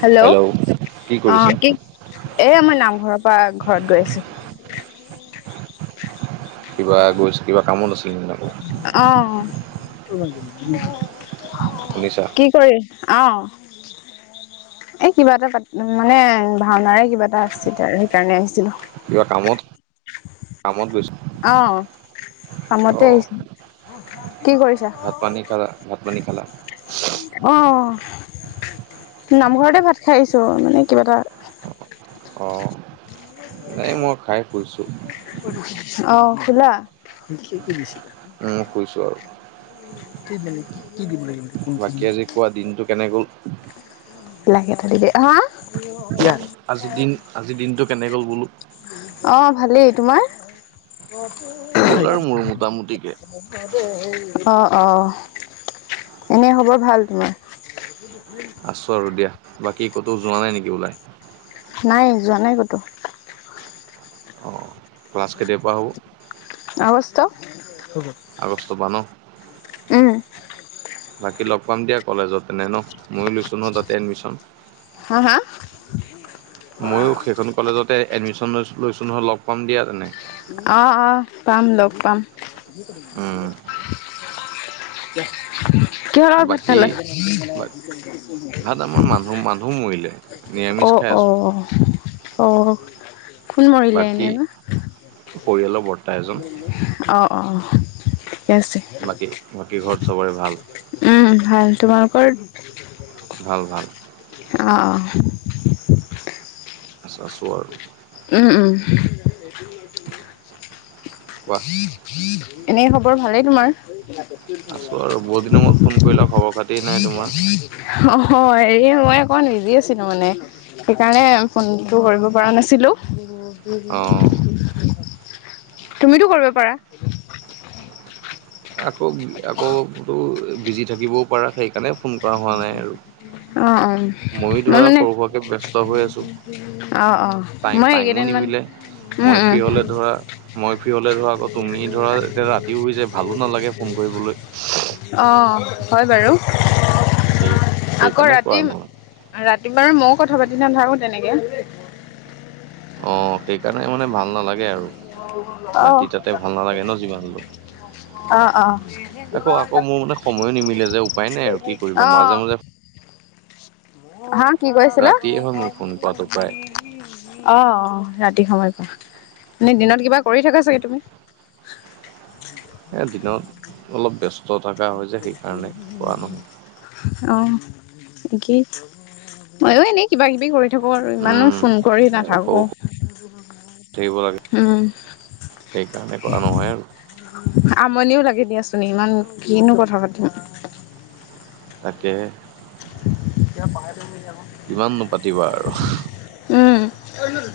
Hello! কি অঁ কৰিছা? কি এ মই নামঘৰৰ পৰা ঘৰত গৈ আছো। [unintelligible] কিবা গৈছ [unintelligible] আছিল নেকি আকৌ অঁ! [inaudible] [unintelligible] শুনিছা? কি কৰি আহ [inaudible] এ কিবা এটা পা [unintelligible] মানে ভাওনাৰে কিবা এটা আছিল আৰু সেইকাৰণে আহিছিলো। [unintelligible] কিবা কামত-কামত গৈছ [unintelligible] অঁ! [unintelligible] কামতে অ', আহিছোঁ। কি কৰিছা? ভাত পানী খালা ভাত পানী খালা [unintelligible] অ নামঘৰতে ভাত খাইছো মানে কিবা এটা অ ন মই খাই শুইছো অ খোলা মই কইছোঁ আৰু কি মানে কি কি দিব লাগিব বাকী আজি কোৱা দিনটো কেনে গ'ল লাগে হা [unintelligible] আজিৰ দিন আজিৰ দিনটো কেনেকে বোলো অ ভালেই তোমাৰ অ গ'ল আৰু মোৰ মোটামুটিকে অ এনে খবৰ ভাল তোমাৰ [unintelligible] আছোঁ আৰু দিয়া বাকী ক'তো যোৱা নাই নেকি ওলাই নাই যোৱা নাই কতো অ', ক্লাছ কেতিয়াৰ পৰা হ'ব? আগষ্ট [unintelligible] উম বাকী লগ পাম দিয়া কলেজত তেনে ন ময়ো লৈছোঁ নহয় তাতে এডমিশ্যন হা হা ময়ো সেইখন কলেজতে এডমিশ্যন লৈছো লৈছোঁ নহয় লগ পাম দিয়া তেনে অ' অ' পাম লগ পাম উম, [inaudible] কিহৰ লগত ভাত বাকী খালা বা ভাত আমাৰ মানুহ মানুহ মৰিলে নিৰামিষ অ' খাই আছোঁ অ' অ' কোন মৰিলে বাকী এনেই বা পৰিয়ালৰ বৰ্তা এজন অ' অ' আছে। বাকী বাকী ঘৰত চবৰে ভাল উম ভাল তোমালোকৰ [unintelligible] ভাল ভাল আহ অ আছো আৰু ওম ওম কোৱা এনে খবৰ ভালেই তোমাৰ [inaudible] অ' আছোঁ আৰু বহুত দিনৰ মূৰত ফোন কৰিলা খবৰ খাতি নাই তোমাৰ হেৰি মই অকমান বিজি আছিলো মানে সেইকাৰণে ফোনটো কৰিব পৰা নাছিলোঁ অ' তুমিতো কৰিব পাৰা আকৌ আকৌ বিজি থাকিবও পাৰা সেইকাৰণে ফোন কৰা হোৱা নাই আৰু অ' অ' ময়ো মই ধৰা মানে সৰু সুৰাকে ব্যস্ত হৈ আছোঁ অ' অ' টাইম মই টাইমো এইকেইদিনমান নিমিলে মই ফ্ৰী হলে ধৰা মই ফ্ৰী হলে ধৰা আকৌ তুমি ধৰা এতিয়া ৰাতিও হৈ যায় ভালো নালাগে ফোন কৰিবলৈ অ' হয় বাৰু সেই আকৌ সেইকাৰণে কৰা ৰাতি নহয় ৰাতি বাৰু মইও কথা পাতি নাথকো তেনেকে অ' সেইকাৰণে মানে ভাল নালাগে আৰু অ', ৰাতি তাতে ভাল নালাগে ন যিমান হলেও। অ' অ' আকৌ আকৌ মোৰ মানে সময়ো নিমিলে যে উপায় নাই আৰু কি কৰিবা অ'। মাজে মাজে হা কি কৈছিলা। ৰাতিয়ে হয় মোৰ ফোন কৰাটো প্ৰায় অ' অ' ৰাতি সময় কুৱো এই দিনত কিবা কৰি থাক চাগে তুমি। দিনত অলপ ব্যস্ত থকা হয় যে সেইকাৰণে কৰা নহয়। অ'ঠিকে ময়ো এনেই কিবা কিবি কৰি। থাকো আৰু ইমানো উম ফোন কৰি এ সৰু নাথাকো। সৰু থাকিব লাগে উম, সেইকাৰণে কৰা নহয় আৰু। আমনিও লাগে দিয়াচোন ইমান কিনো কথা পাতিম। তাকে। [inaudible] কিমান নো পাতিবা আৰু। উম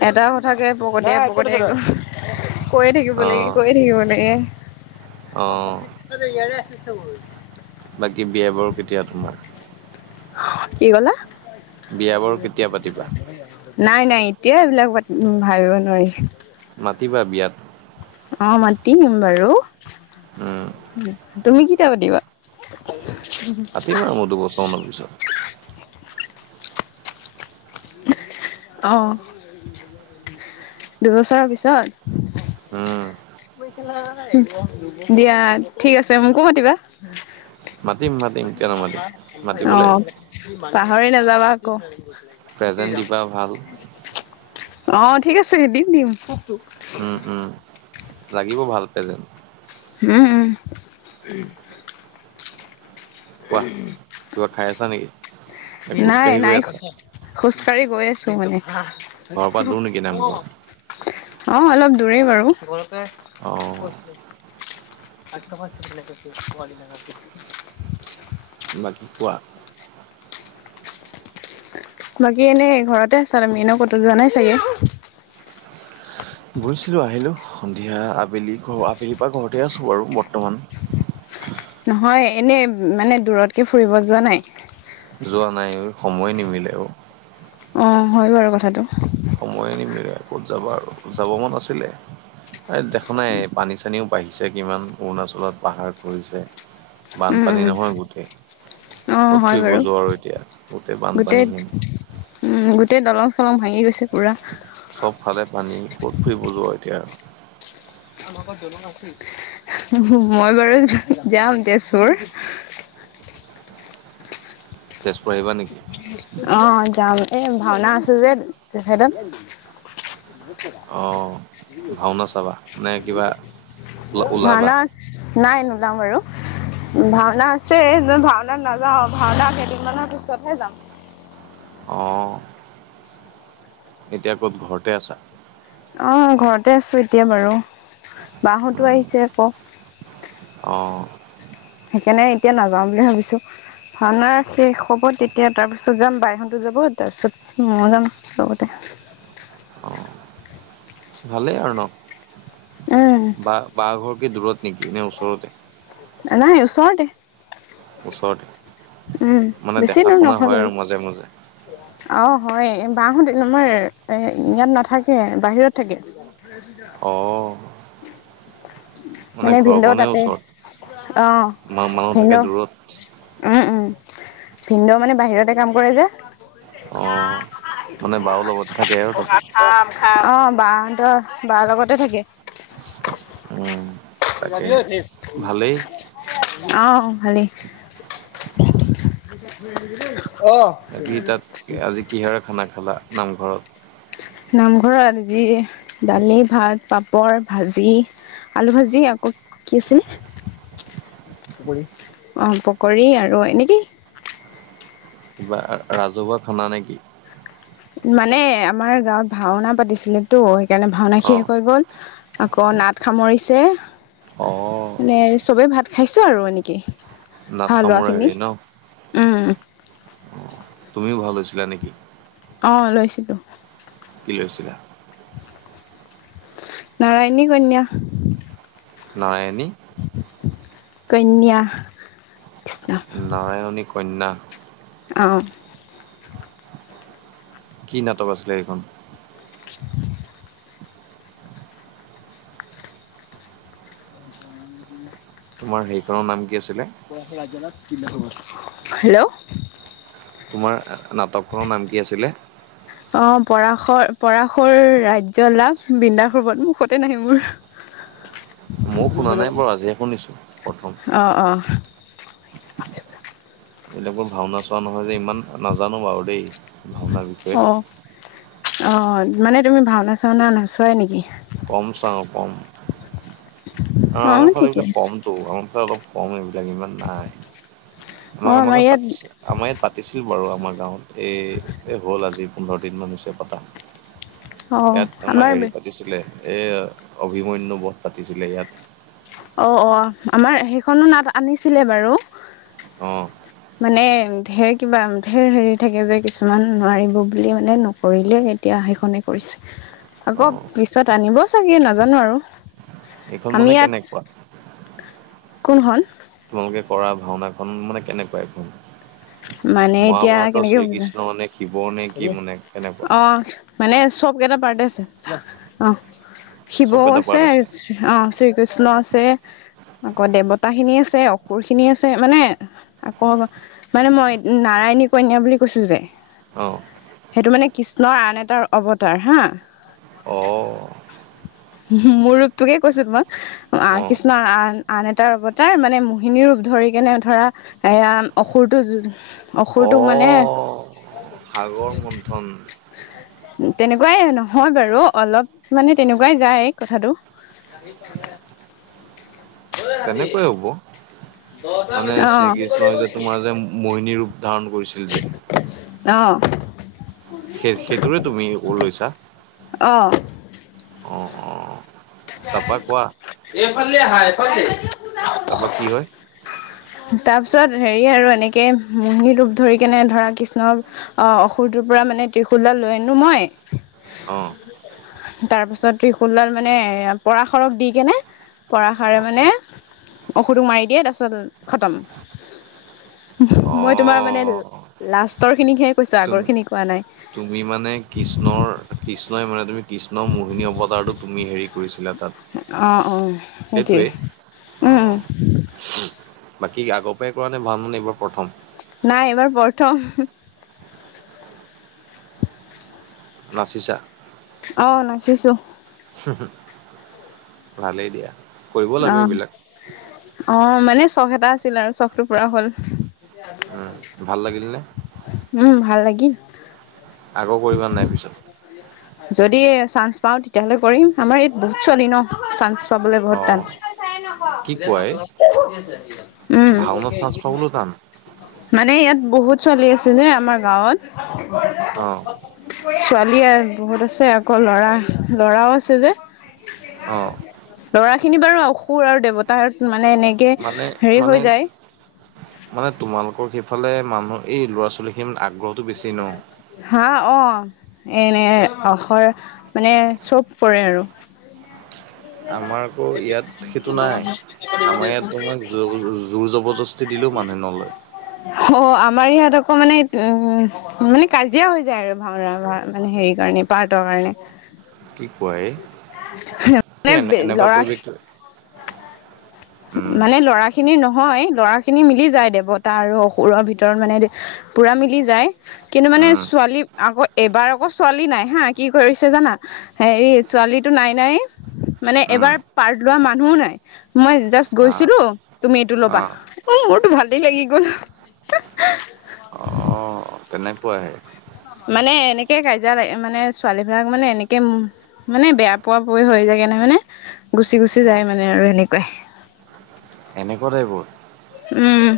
এটা কথাকে পকতিযায় পকতিযায় কৈয়ে থাকিব অ লাগে কৈয়ে থাকিব লাগে। অ বাকী বিয়া বাৰু কেতিয়া তোমাৰ। কি কলা। বিয়া বাৰু কেতিয়া পাতিবা নাই নাই এতিয়া এইবিলাক ভাবিব নোৱাৰি। মাতিবা বিয়াত। অ' মাতিম বাৰু। উম তুমি কেতিয়া পাতিবা। পাতিম আৰু মইও দুবছৰ মান পিছত। অ'। দুবছৰৰ পিছত উম দিয়া ঠিক আছে মোকো মাতিবা। মাতিম মাতিম কিয় নামাতিম মাতিব অ। লাগিব পাহৰি নাযাবা আকৌ। প্ৰেজেন্ট দিবা ভাল অ ঠিক আছে দি দিম। উম উম লাগিব ভাল পেজেন্ত। উম উম। কোৱা কিবা খাই আছা নেকি খোজকাঢ়ি গৈ আছ। খোজ কাঢ়ি গৈ আছো মানে। ঘৰৰ পৰা দূৰ নেকি নামঘৰ অ' অলপ দূৰেই বাৰু। [inaudible] অঁ বাকী কোৱা। বাকী এনেই ঘৰতে আছা তুমি এনেও কতো যোৱা নাই চাগে। গৈছিলোঁ আহিলোঁ সন্ধিয়া আবেলি ঘৰ আবেলিৰ পৰা ঘৰতে আছোঁ আৰু বৰ্তমান। নহয় এনে মানে দূৰতকে ফুৰিব যোৱা নাই। যোৱা নাই সময় নিমিলে অ। অ হয় বাৰু কথাটো। মই নিম আৰু ক'ত যাব যাব মন আছিলে। এই দেখা নাই পানী চানীও বাঢ়িছে কিমান অৰুণাচলত পাহাৰ খহিছে। উম, বানপানী উম, নহয় গোটেই। অ', কত হয় ফুৰিব বাৰু যোৱা আৰু এতিয়া গতে গোটেই বানপানীহীন। উম গোটেই দলং চলং ভাঙি গৈছে পুৰা। চবফালে পানী ক'ত ফুৰিব যোৱা এতিয়া। মই বাৰু যাম তেজপুৰ। তেজপুৰ আহিবা নেকি। অ যাম এ ভাওনা আছো যে তেখেতৰ। অঁ ভাওনা চাবা নে কিবা ওলাবা ভাওনা আছ নাই নোলাম আৰু। ভাওনা আছে ভাওনাত নাযাওঁ ভাওনা কেইদিনমানৰ পিছতহে যাম। অঁ। এতিয়া ক'ত ঘৰতে আছা? অঁ ঘৰতে আছোঁ এতিয়া বাৰু বা হঁতো উম, আহিছে আকৌ। অঁ' সেইকাৰণে এতিয়া নাযাওঁ বুলি ভাবিছো। ভাওনা শেষ হ'ব তেতিয়া তাৰপিছত যাম বাইহঁতো যাব তাৰপিছত ময় যাম। হ'ব দে। অঁ ভালেই আৰু ন। উম বা বা ঘৰ কি দূৰত? নেকি নে ওচৰতে? নাই ওচৰতে। ওচৰতে উম মানে বেছি দেখা দূৰ শুনা নহয় বাৰু হয় আৰু মাজে মাজে। অ হয় বা হতে আমাৰ এ ইয়াত নাথাকে বাহিৰত থাকে। অঁ মানে ভিনদেউ ঘৰখনেই তাতে ওচৰত অ মা মানুহ থাকে ভিনদেউ। দূৰত অঁ' উম ভিনদেউ মানে বাহিৰতে কাম কৰে যে। অঁ মানে বাও লগতে থাকে আৰু তাতে অঁ' বা হতৰ বা লগতে থাকে। উম। তই যাব তাকে ঐ দেছ। ভালেই অঁ' ভালেই। অ। কিহৰে খানা খালা নামঘৰত? নামঘৰত যি দালি, ভাত, পাপৰ, ভাজি। আলু ভাজি আকৌ কি আছিলে। পকৰী অঁ পকৰী আৰু এনেকে। কিবা ৰাজহুৱা খানা নেকি? মানে আমাৰ গাঁৱত ভাওনা পাতিছিলেতো সেইকাৰণে ভাওনা শেষ অ', হৈ গ'ল। আকৌ নাট সামৰিছে। অ'। মানে চবে ভাত খাইছে আৰু এনে কে ভাও নাটসামোৰা লোৱাখিনি হেৰি ন? উম। তুমিও ভাও লৈছিলা নেকি? অঁ' লৈছিলো। কি লৈছিলা? [inaudible] নাৰায়ণী কন্যা। নাৰায়নী। কন্যা কৃষ্ণ। নাৰায়ণী কন্যা। অঁ। কি নাটক আছিলে এইখন? [inaudible] তোমাৰ হেৰিখনৰ নাম কি আছিলে হেল্ল তোমাৰ আ নাটকখনৰ নাম কি আছিলে অ পৰাশৰ পৰাশৰ ৰাজ্য লাভ বৃন্দাশ্ৰৱণ মুখতে নাহে মোৰ। [inaudible] মইয়ো শুনা নাই বাৰু আজিহে শুনিছোঁ প্ৰথম। অ অহ। মোৰ যে ভাওনা চোৱা নহয় যে ইমান নাজানো বাৰু দেই। ভাওনাৰ বিষয়ে। অ অ মানে তুমি ভাওনা চাওনা নোচোৱাই নেকি কম চাওঁ কম অঁ আমাৰফালে ঠিকে এইবিলাক আছে কম ত' আমাৰ ফালে অলপ কম এইবিলাক ইমান নাই। আমা অঁ আমাৰ ইয়াত পাতিছ আমাৰ ইয়াত পাতিছিলো বাৰু আমাৰ গাঁৱত এই এ হ'ল আজি পোন্ধৰ দিন মান হৈছে পতা অঁ ইয়াত তোমাৰ আমাৰ হেৰি পাতিছিলে এই অভিমন্যু বধ পাতিছিলে ইয়াত। অ অ আমাৰ সেইখনো নাট আনিছিলে বাৰু। অ মানে ঢেৰ কিবা ঢেৰ হেৰি থাকে যে কিছুমান নোৱাৰিব বুলি মানে নকৰিলেই এতিয়া সেইখনে কৰিছে অ আকৌ পিছত আনিব চাগে নাজানো আৰু। এইখন মানে আমি কেনেকুৱা ইয়াত কোন খন তোমালোকে কৰা ভাওনাখন মানে কেনেকুৱা এইখন মানে এতিয়া মহাভাৰতৰ কেনেকৈ বুজা শ্ৰীকৃষ্ণ মানে শিৱ নে কি মানে কেনেকুৱা অ মানে চব কেইটা পাৰ্ট আছে অ শিবও চবকেইটা আছে। পাৰ্ট অ শ্ৰীকৃষ্ণ আছে। আকৌ দেৱতাখিনি আছে অসুৰখিনি আছে মানে আকৌ মানে মই নাৰায়ণী কন্যা বুলি কৈছোঁ যে। অ সেইটো মানে কৃষ্ণৰ আন এটাৰ অৱতাৰ হা অ হুম মোৰ ৰূপটোকে কৈছো তোমাক। আ, অ কৃষ্ণৰ আন আন এটাৰ অৱতাৰ মানে মোহিনী ৰূপ ধৰি কেনে ধৰা এয়াম অসুৰটো অ অসুৰটো মানে সাগৰ মুণ্ঠন। [unintelligible] উম, তেনেকুৱাই নহয় বাৰু অলপ মানে তেনেকুৱা কোৱাই যাই কথাটো। তেনেকুৱায়ে হ'ব মানে অ শ্ৰী কৃষ্ণই যে তোমাৰ যে মুহিনী ৰূপ ধাৰণ কৰিছিল যে। অ সেই সেইটোৰে তুমি ওৰ লৈছা। অ অহ, তাপা কোৱা এইফালেদি আহা এইফালেদি তাৰপৰা কি হয় তাৰপিছত হেৰি আৰু এনেকে মোহিনী ৰূপ ধৰি কেনে ধৰা কৃষ্ণ অ অসুৰটোৰ পৰা মানে ত্ৰিশোল দাল লৈ আনো মই। অ তাৰপাছত ত্ৰিশূলডাল মানে পৰাশৰক দি কেনে পৰাশৰে মানে অসুৰটোক মাৰি দিয়ে তাপিছত খতম। অ মই তোমাৰ মানে লাষ্টৰ খিনিকহে কৈছো তুম আগৰ খিনি কোৱা নাই। তুমি মানে কৃষ্ণৰ কৃষ্ণই মানে তুমি কৃষ্ণৰ মোহিনী অৱতাৰটো তুমি হেৰি কৰিছিলা। তাত অ', অ', সেইটোয়ে সেইটোৱে অ উম, উম। [unintelligible] বাকী আগৰ পৰাই কৰা নাই ভাল মানে এইবাৰ প্ৰথম? নাই এইবাৰ প্ৰথম। নাচিছা? অ', নাচিছো। [inaudible] ভালেই দিয়া। কৰিব লাগে অ', এইবিলাক অ', মানে চখ এটা আছিল আৰু চখটো পুৰা হ'ল। তেতিয়া আজি নে কলি উম ভাল লাগিল নে? উম, ভাল লাগিল। আকৌ কৰিবা নাই পিছত? [unintelligible] যদি চান্স পাওঁ তেতিয়াহ'লে কৰিম, আমাৰ ইয়াত বহুত ছোৱালী ন' চান্স চাবলে অ বহুত টান। কি কোৱা এই [unintelligible] উম। ভাওনাত চান্স পাবলৈও টান মানে ইয়াত বহুত ছোৱালী আছিলে আমাৰ গাঁৱত। অ ছোৱালীয়ে বহুত আছে আকৌ ল'ৰা-ল'ৰাও আছে যে। অ ল'ৰা খিনি বাৰু অসুৰ আৰু দেৱতাৰ মানে এনেকে মানে হেৰি মানে হৈ যায়। মানে তোমালোকৰ সেইফালে মানুহৰ এই ল'ৰা ছোৱালীখিনি আগ্ৰহ [unintelligible] হা অ', এনেৰ অসৰ মানে চব কৰে আৰু। আমাৰ আকৌ ইয়াত সেইটো নাই। আমাৰ ইয়াত তোমাক জোৰ-জোৰ জবৰদস্তি দিলেও মানুহে নলয়। অ', আমাৰ ইয়াত আকৌ মানে উম মানে কাজিয়া হৈ যায় আৰু ভাওনা ভা মানে হেৰি কাৰণে পাৰ্টৰ কাৰণে। কি কোৱা এ? মানে এনে [unintelligible] এনেকুৱা লৰা, পৰিৱেশটো উম মানে লৰা খিনি নহয় ল'ৰা খিনি মিলি যায় দেৱতা আৰু অসুৰৰ ভিতৰত মানে পুৰা মিলি যায়। কিন্তু মানে উম ছোৱালী আকৌ এবাৰ আকৌ ছোৱালী নাই হা কি কৰিছে জানা? হেৰি ছোৱালীটো নাই নাইয়ে মানে উম এইবাৰ পাৰ্ট লোৱা মানুহো নাই। মই জাষ্ট আহ গৈছিলোঁ তুমি এইটো ল'বা আহ উম, মোৰতো ভালেই লাগি গ'ল। [unintelligible] কেনেকুৱা আহে? মানে এনেকে কাজিয়া লাগে মানে ছোৱালী বিলাক মানে এনেকে মানে বেয়া পোৱা পৰি হৈ যায় কাৰণে মানে গুচি গুচি যায় মানে আৰু এনেকুৱাই। এনেকুৱা টাইপৰ উম,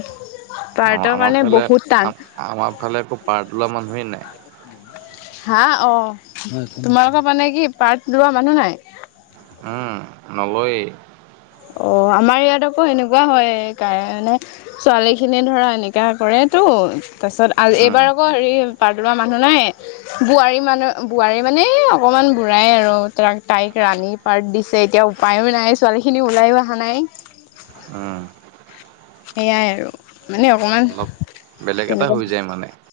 পাৰ্ত অঁ আমাৰ ফালে আ-আমাৰ ফালে আকৌ পাৰ্ট লোৱা মানুহেই নাই। হা অ', তোমালোকৰ মানে কি পাৰ্ট লোৱা মানুহ নাই? উ নলয়ে অ', আমাৰ ইয়াত আকৌ এনেকুৱা হয় কাৰণে ছোৱালীখিনিয়ে ধৰা এনেকা কৰেতো তাছত আ উম এইবাৰ আকৌ হেৰি পাৰ্ত ৰুৱা মানুহ নাই বোৱাৰী মানুহ বোৱাৰী মানে অকণমান বুঢ়াই আৰু তাক তাইক ৰানী পাৰ্ট দিছে এতিয়া উপায়ো নাই ছোৱালী খিনি ওলাইয়ো অহা নাই। উম সেয়াই আৰু মানে অকমান অলপ বেলেগ এটা হৈ তেনেকুৱা যায় মানে।